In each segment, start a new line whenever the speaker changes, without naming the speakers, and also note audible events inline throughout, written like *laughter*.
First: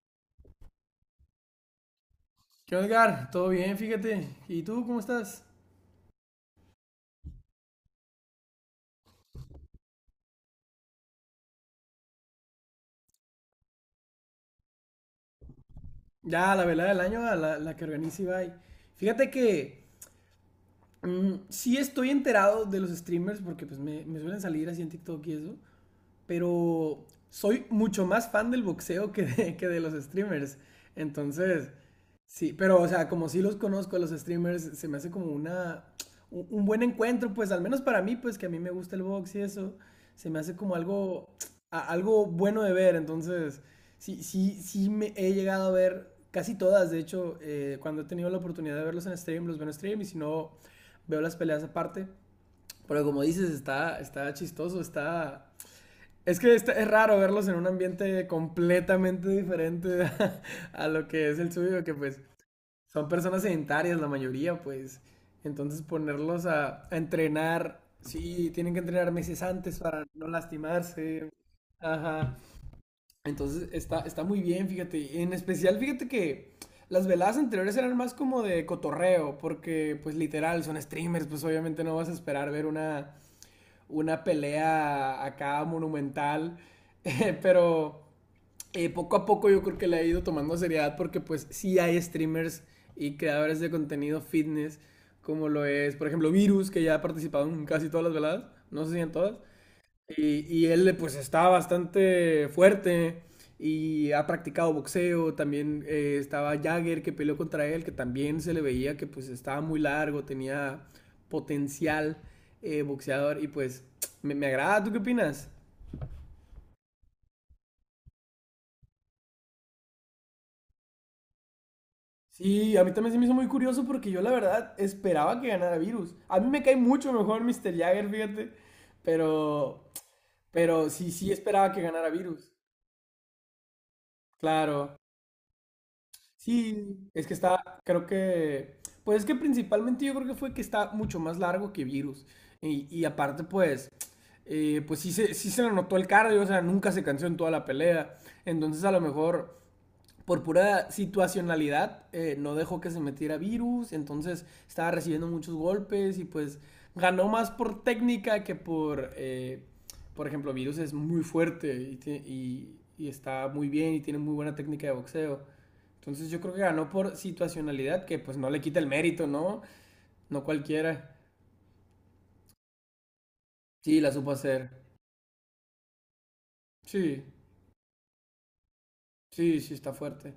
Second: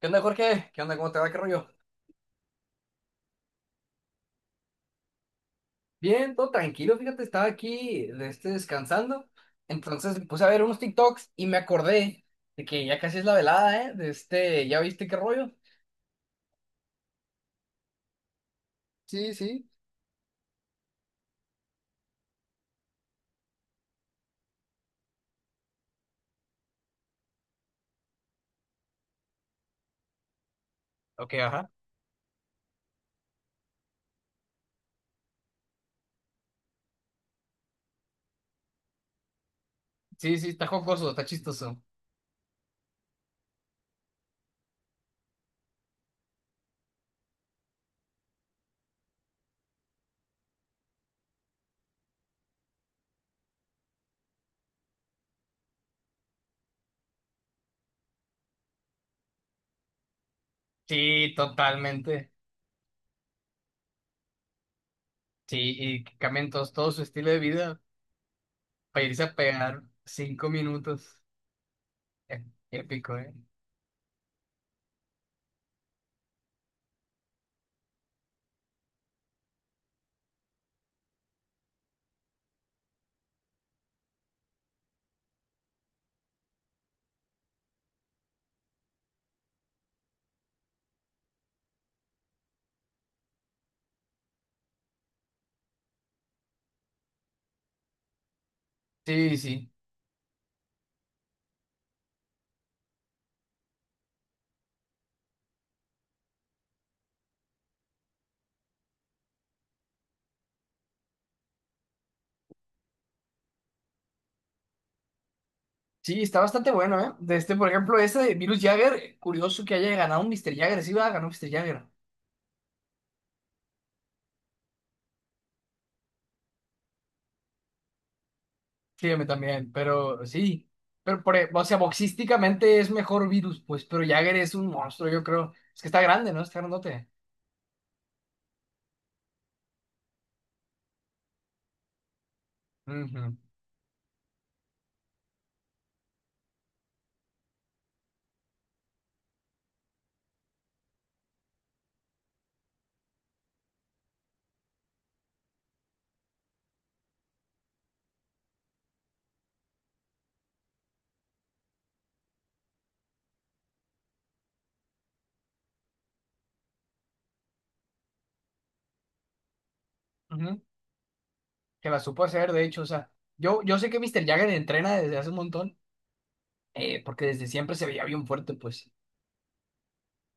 ¿Qué onda, Jorge? ¿Qué onda? ¿Cómo te va? ¿Qué rollo?
¿Qué onda, Edgar? Todo bien, fíjate. ¿Y tú cómo estás?
Bien, todo tranquilo, fíjate, estaba aquí descansando. Entonces me puse a ver unos TikToks y me acordé de que ya casi es la velada, ¿eh? ¿Ya viste qué rollo?
Ya, la velada del año, a la que organiza Ibai. Fíjate
Sí, sí.
que sí estoy enterado de los streamers porque pues me suelen salir así en TikTok y eso. Pero soy mucho más fan del boxeo que de los streamers.
Ok, ajá.
Entonces, sí, pero o sea, como sí los conozco a los streamers, se me hace como un buen encuentro, pues al menos para mí, pues que a mí me gusta el box y eso, se
Sí,
me
sí,
hace
está
como
jocoso, está
algo,
chistoso.
algo bueno de ver. Entonces, sí, me he llegado a ver casi todas, de hecho, cuando he tenido la oportunidad de verlos en stream, los veo en stream y si no, veo las peleas aparte. Pero como dices, está chistoso, está es que está- es raro verlos en un ambiente completamente diferente *laughs* a lo que
Sí,
es el suyo, que pues
totalmente.
son personas sedentarias la mayoría, pues.
Sí,
Entonces
y que
ponerlos
cambien
a,
todo
a
su estilo de vida
entrenar, sí, tienen que
para
entrenar
irse a
meses antes
pegar
para no
cinco minutos.
lastimarse. Ajá.
Eh, Épico, ¿eh?
Entonces está muy bien, fíjate. Y en especial, fíjate que las veladas anteriores eran más como de cotorreo, porque pues literal, son streamers, pues obviamente no vas a esperar ver una pelea acá monumental, *laughs* pero poco a poco yo creo que le ha ido tomando seriedad porque pues sí hay streamers y creadores de contenido fitness como lo es, por ejemplo, Virus, que ya ha participado en casi todas las veladas, no sé si en todas,
Sí, sí.
y él pues está bastante fuerte y ha practicado boxeo, también estaba Jagger que peleó contra él, que también se le veía que pues estaba muy largo, tenía potencial boxeador y pues me agrada. ¿Tú qué opinas?
Sí, está bastante bueno, ¿eh? De este, por ejemplo, ese de Virus Jagger, curioso que haya ganado un Mr. Jagger, sí, va, ganó Mr. Jagger.
Sí, a mí también se me hizo muy curioso porque yo la verdad esperaba que ganara Virus. A mí me cae mucho mejor Mr. Jagger, fíjate,
Sígueme también,
pero,
pero sí.
pero sí,
Pero,
sí
o
esperaba
sea,
que ganara Virus.
boxísticamente es mejor Virus, pues, pero Jagger es un
Claro.
monstruo, yo creo. Es que está grande, ¿no? Está grandote.
Sí, es que está, creo que, pues es que principalmente yo creo que fue que está mucho más largo que Virus. Y
Ujú,
aparte, pues, pues sí se le notó el cardio, o sea, nunca se cansó en toda la pelea. Entonces, a lo mejor, por pura situacionalidad, no dejó que se metiera virus, entonces estaba recibiendo muchos golpes y pues ganó más por técnica que por, por ejemplo, virus es muy fuerte y está muy bien y tiene muy buena técnica de boxeo. Entonces yo creo que ganó por situacionalidad, que pues no le quita el mérito, ¿no? No
ujú.
cualquiera.
Que la supo hacer, de hecho, o sea, yo sé que
Sí, la
Mr.
supo
Jagger
hacer.
entrena desde hace un montón,
Sí,
porque desde siempre se veía bien fuerte, pues.
sí, sí, está fuerte.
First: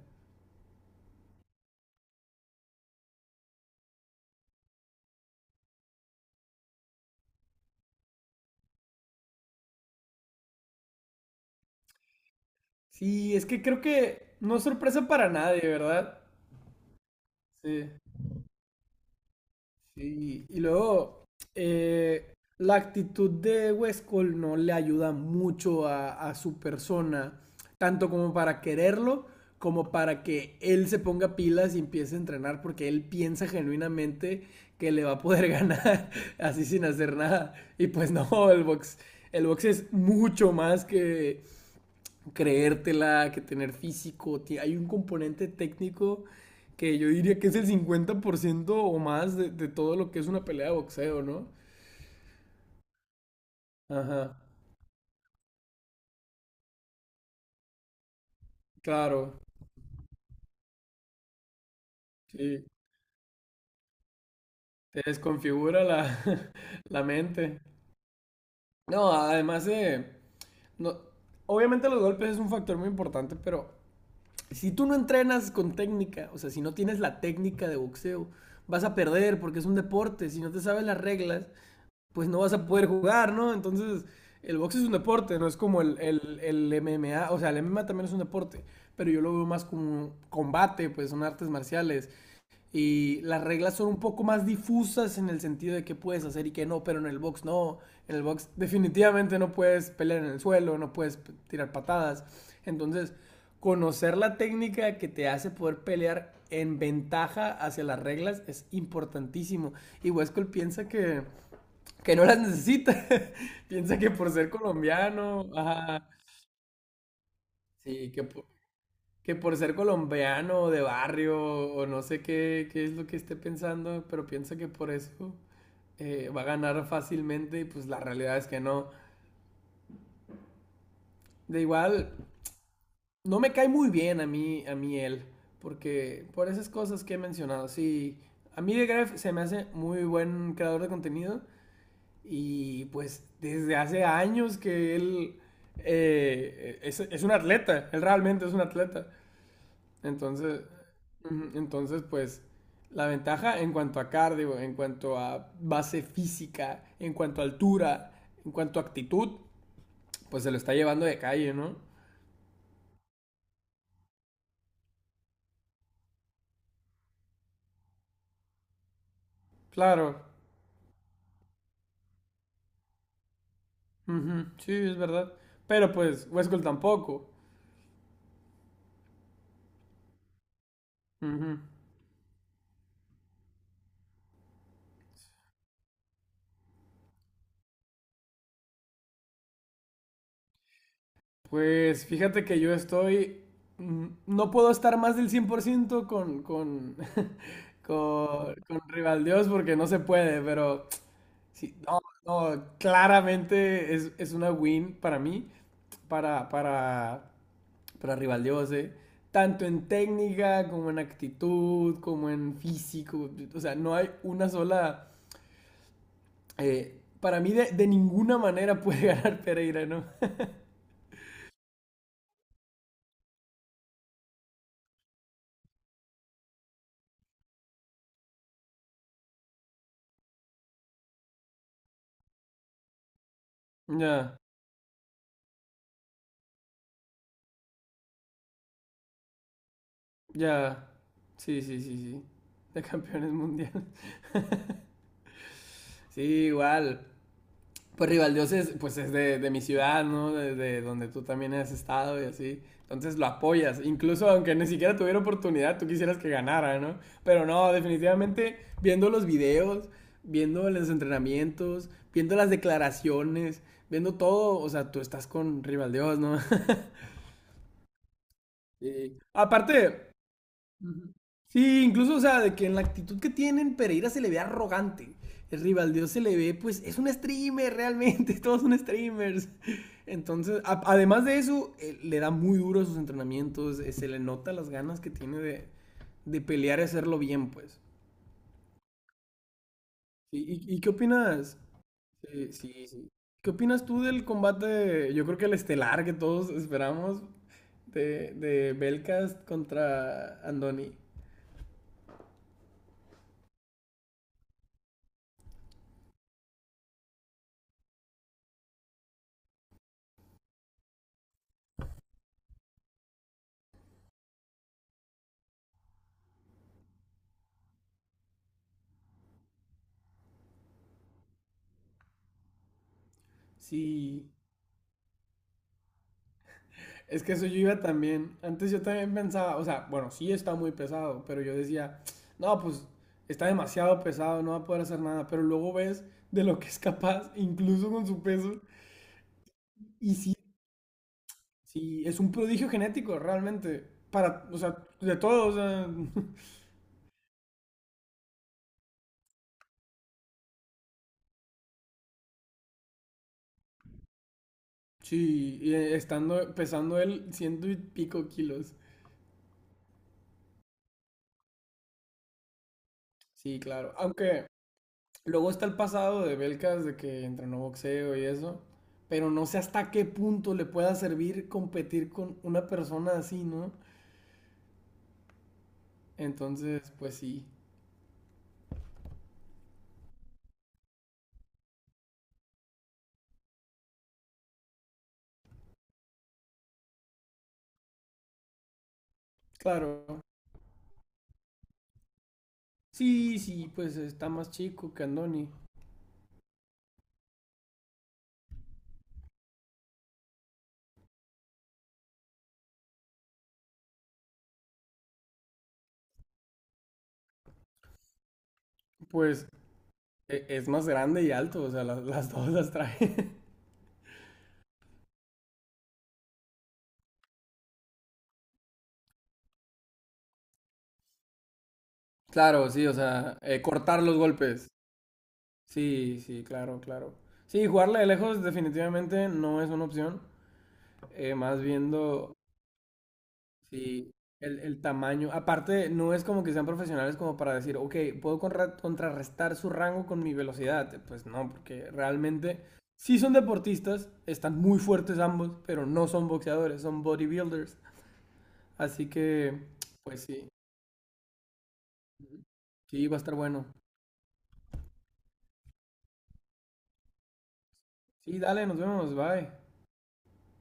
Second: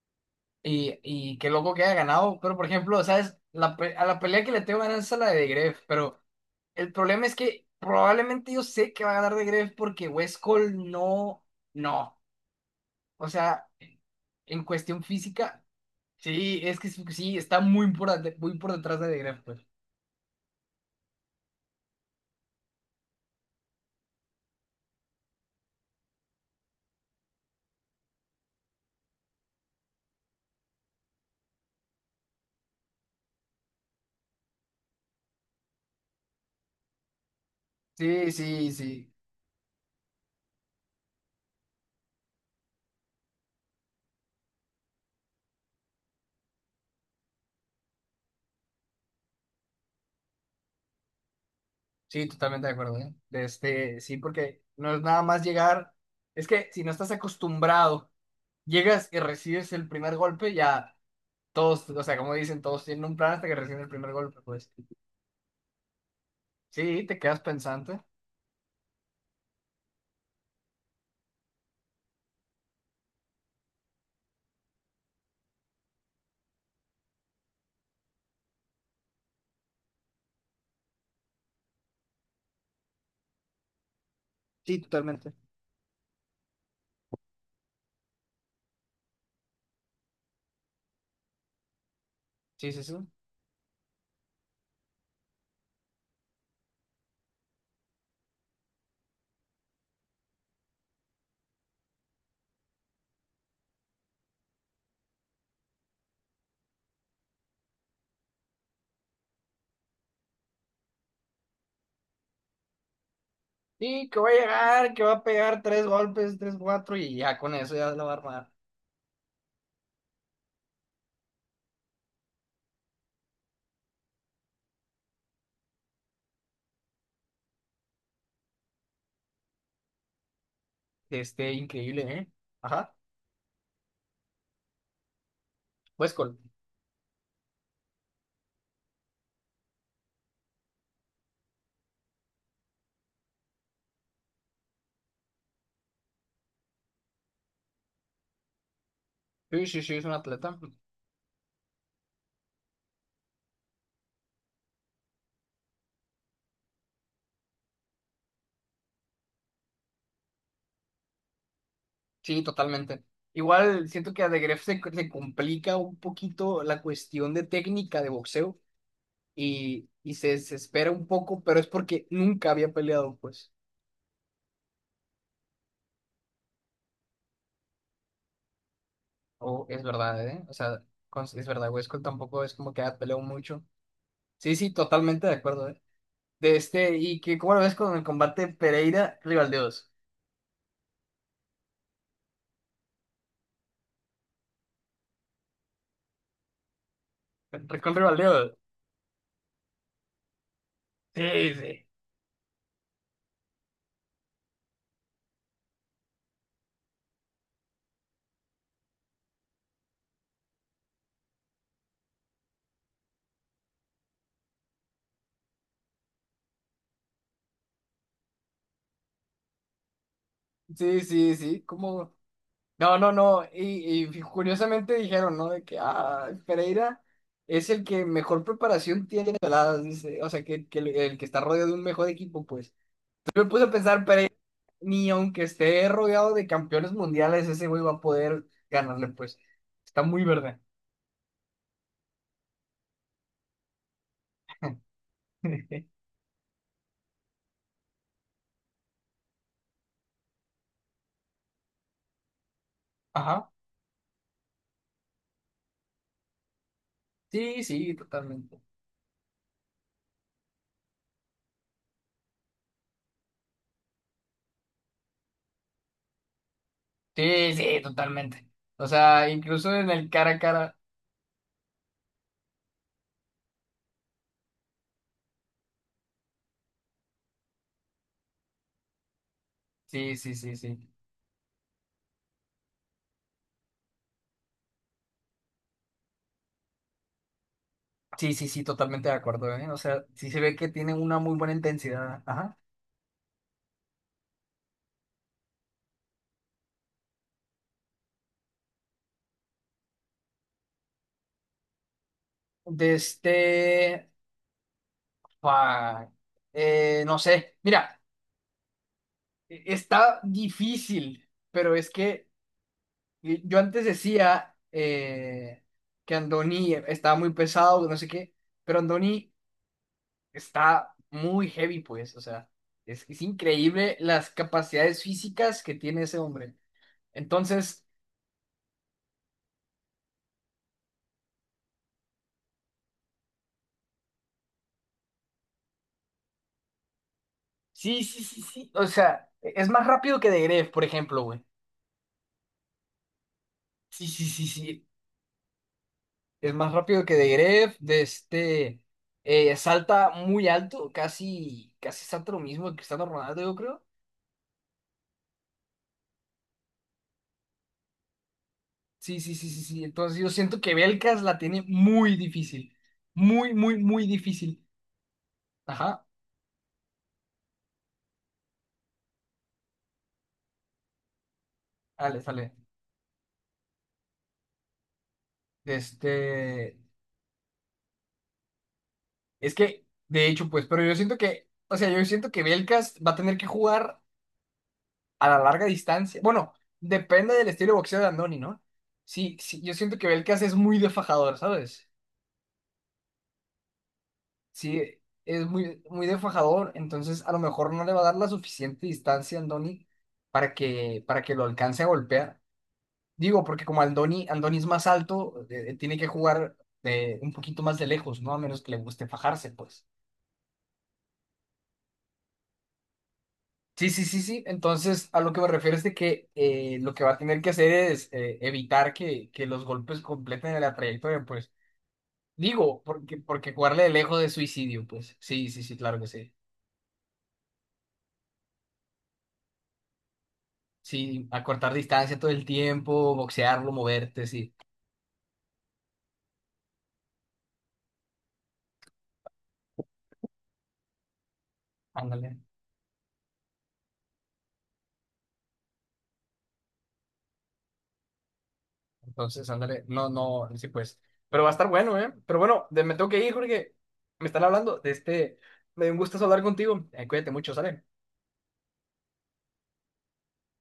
Y qué loco que haya ganado, pero, por ejemplo, ¿sabes? A la pelea que le tengo ganas es a la de Gref, pero. El problema es que probablemente yo sé que va a ganar de Greff porque West Cole no, no. O
Sí, es que
sea,
creo que no
en
es
cuestión
sorpresa para
física,
nadie, ¿verdad?
sí, es que sí, está
Sí.
muy por detrás de Greff, pues.
Sí, y luego la actitud de Westcol no le ayuda mucho a su persona, tanto como para quererlo, como para que él se ponga pilas y empiece a entrenar, porque él piensa genuinamente que le va a poder *laughs* ganar así sin hacer nada. Y pues
Sí,
no,
sí, sí.
el box es mucho más que creértela, que tener físico. Hay un componente técnico que yo diría que es el 50% o más de todo lo que es una pelea de boxeo, ¿no?
Sí, totalmente de acuerdo, ¿eh? De este, sí,
Ajá,
porque no es nada más llegar. Es que si no estás acostumbrado, llegas y
claro,
recibes el primer golpe, ya todos, o sea, como dicen,
sí.
todos tienen un plan hasta que reciben el primer golpe, pues.
Te desconfigura la, *laughs* la
Sí, te quedas
mente.
pensante.
No, además de... No, obviamente los golpes es un factor muy importante, pero si tú no entrenas con técnica, o sea, si no tienes la técnica de boxeo, vas a perder porque es un deporte. Si no te sabes las reglas, pues no vas a poder jugar, ¿no? Entonces, el box
Sí,
es un
totalmente.
deporte, no es como el MMA, o sea, el MMA también es un deporte, pero yo lo veo más como un combate, pues son artes marciales
Sí, sí, sí.
y las reglas son un poco más difusas en el sentido de qué puedes hacer y qué no, pero en el box no, en el box definitivamente no puedes pelear en el suelo, no puedes tirar patadas, entonces conocer la técnica que te hace poder pelear en ventaja hacia las reglas es importantísimo. Y Wescol piensa que no las necesita. *laughs*
Sí,
Piensa que
que va
por
a
ser
llegar, que va a
colombiano,
pegar tres
ajá,
golpes, tres, cuatro, y ya con eso ya la va
sí,
a armar.
que por ser colombiano de barrio o no sé qué, qué es lo que esté pensando, pero piensa que por eso va a ganar fácilmente y pues la realidad es que no.
Este,
De
increíble,
igual,
¿eh? Ajá.
no me cae muy bien a mí él, porque
Westcol.
por esas cosas que he mencionado, sí, a mí de Gref se me hace muy buen creador de contenido, y pues desde hace años que él es un atleta, él realmente es un atleta.
Sí, sí, sí, es un atleta.
Entonces, ujú, entonces pues la ventaja en cuanto a cardio, en cuanto a base física, en cuanto a altura, en cuanto a actitud, pues se lo está llevando de calle, ¿no?
Sí, totalmente. Igual siento que a De Gref se complica un poquito la cuestión de técnica de boxeo y
Claro,
se desespera un poco, pero es porque nunca había peleado, pues.
ujú, sí, es verdad. Pero pues Westcott tampoco.
Oh, es verdad, ¿eh? O sea, es
Ujú.
verdad, Westcol tampoco es como que haya peleado mucho. Sí, sí, totalmente de acuerdo, ¿eh? De este, y que, ¿cómo lo ves con el combate Pereira-Rivaldeos?
Pues fíjate que yo estoy, no puedo estar más del 100% *laughs*
Rincón Rivaldeo.
con Rivaldiós porque no se puede, pero
Sí,
sí,
sí.
no, no, claramente es una win para mí, para, para, para Rivaldiós, tanto en técnica como en actitud, como en físico, o sea, no hay una sola, para mí de ninguna manera puede *laughs* ganar Pereira, ¿no? *laughs*
Sí, sí, sí. Como. No, no, no. Y curiosamente dijeron, ¿no? De que ah, Pereira es el que mejor preparación tiene las dice. O sea, que el que está rodeado de un mejor equipo, pues. Yo me puse a pensar, Pereira,
Ya.
ni aunque esté rodeado de campeones mundiales, ese güey va a poder ganarle, pues. Está muy verde.
Ya. Sí, sí, sí, sí. De campeones mundiales. *laughs*
*laughs*
Sí, igual. Pues Rivaldios es, pues es de mi ciudad, ¿no? Desde donde tú también has estado y así. Entonces lo
Ajá.
apoyas. Incluso aunque ni siquiera tuviera oportunidad, tú quisieras que ganara, ¿no? Pero
Sí,
no,
sí,
definitivamente
totalmente.
viendo los videos, viendo los entrenamientos, viendo las declaraciones, viendo todo, o sea, tú estás con Rivaldios, ¿no? *laughs*
Sí, sí, totalmente. O
Sí.
sea, incluso en el
Aparte,
cara a cara.
ujú. Sí, incluso, o sea, de que en la actitud que tienen, Pereira se le ve arrogante. El Rivaldo se le ve, pues, es un streamer realmente, *laughs* todos son streamers.
Sí, sí, sí,
Entonces,
sí.
además de eso, le da muy duro a sus entrenamientos, se le nota las ganas que tiene de pelear y hacerlo bien, pues.
Sí, sí, sí, totalmente de acuerdo, ¿eh? O sea, sí se
Sí,
ve que
¿y, y qué
tiene una muy buena
opinas?
intensidad.
Sí,
Ajá.
sí, sí. ¿Qué opinas tú del combate, yo creo que el estelar que todos esperamos, de Belcast contra Andoni?
De este... fa- no sé. Mira, está difícil, pero es que yo antes decía que Andoni estaba muy pesado, no sé qué, pero Andoni está muy heavy, pues. O sea, es increíble las
Sí.
capacidades físicas que tiene ese hombre.
Es que eso yo iba
Entonces,
también. Antes yo también pensaba, o sea, bueno, sí está muy pesado, pero yo decía, no, pues está demasiado pesado, no va a poder hacer nada. Pero luego ves de lo que es capaz, incluso
sí,
con su
sí, sí,
peso.
sí. O sea, es más
Y
rápido que
sí,
De Gref, por ejemplo, güey.
sí, es un prodigio genético, realmente.
Sí, sí, sí,
Para, o sea,
sí.
de todos, o sea,
Es
*laughs*
más rápido que de Gref, de este salta muy alto, casi, casi salta lo mismo que Cristiano Ronaldo, yo creo.
sí, y, estando pesando él ciento y pico kilos.
Sí, sí, sí, sí, sí. Entonces yo siento que Belkas la tiene muy difícil. Muy,
Sí,
muy,
claro.
muy
Aunque
difícil.
luego está el
Ajá.
pasado de Belkas de que entrenó boxeo y eso, pero no sé hasta qué punto le pueda servir competir
Dale,
con
sale.
una persona así, ¿no?
Este.
Entonces, pues sí,
Es que, de hecho, pues, pero yo siento que, o sea, yo siento que Belkas va a tener que jugar a la larga distancia. Bueno, depende del estilo de boxeo de Andoni, ¿no? Sí, sí, yo siento que
claro.
Belkas es muy defajador, ¿sabes?
Sí, sí, pues está más
Sí,
chico que
es
Andoni.
muy, muy de fajador, entonces a lo mejor no le va a dar la suficiente distancia a Andoni para que lo alcance a golpear. Digo, porque como Andoni es más alto, tiene que jugar un poquito más de lejos, ¿no? A menos que le guste
Pues
fajarse, pues.
es más grande y alto, o sea, las dos las trae. *laughs*
Sí, sí, sí, sí. Entonces, a lo que me refiero es de que lo que va a tener que hacer es evitar que los golpes completen la trayectoria, pues.
Claro,
Digo,
sí, o sea,
porque jugarle de
cortar los
lejos es
golpes.
suicidio, pues. Sí, sí, sí, claro que
Sí,
sí.
sí, claro, claro. Sí, jugarle de lejos definitivamente no es una opción.
Sí,
Más
acortar distancia todo
viendo
el tiempo, boxearlo,
sí,
moverte, sí.
el tamaño. Aparte, no es como que sean profesionales como para decir, ok, puedo contrarrestar su rango con mi velocidad. Pues no, porque
Ándale.
realmente sí son deportistas, están muy fuertes ambos, pero no son boxeadores, son bodybuilders. Así
Entonces,
que,
ándale. No,
pues sí,
no, sí, pues. Pero va a estar bueno, ¿eh? Pero bueno, me
sí,
tengo
va a
que ir,
estar bueno.
Jorge. Me están hablando de este. Me dio un gusto hablar contigo. Cuídate mucho, ¿sale?
Sí, dale, nos vemos, bye.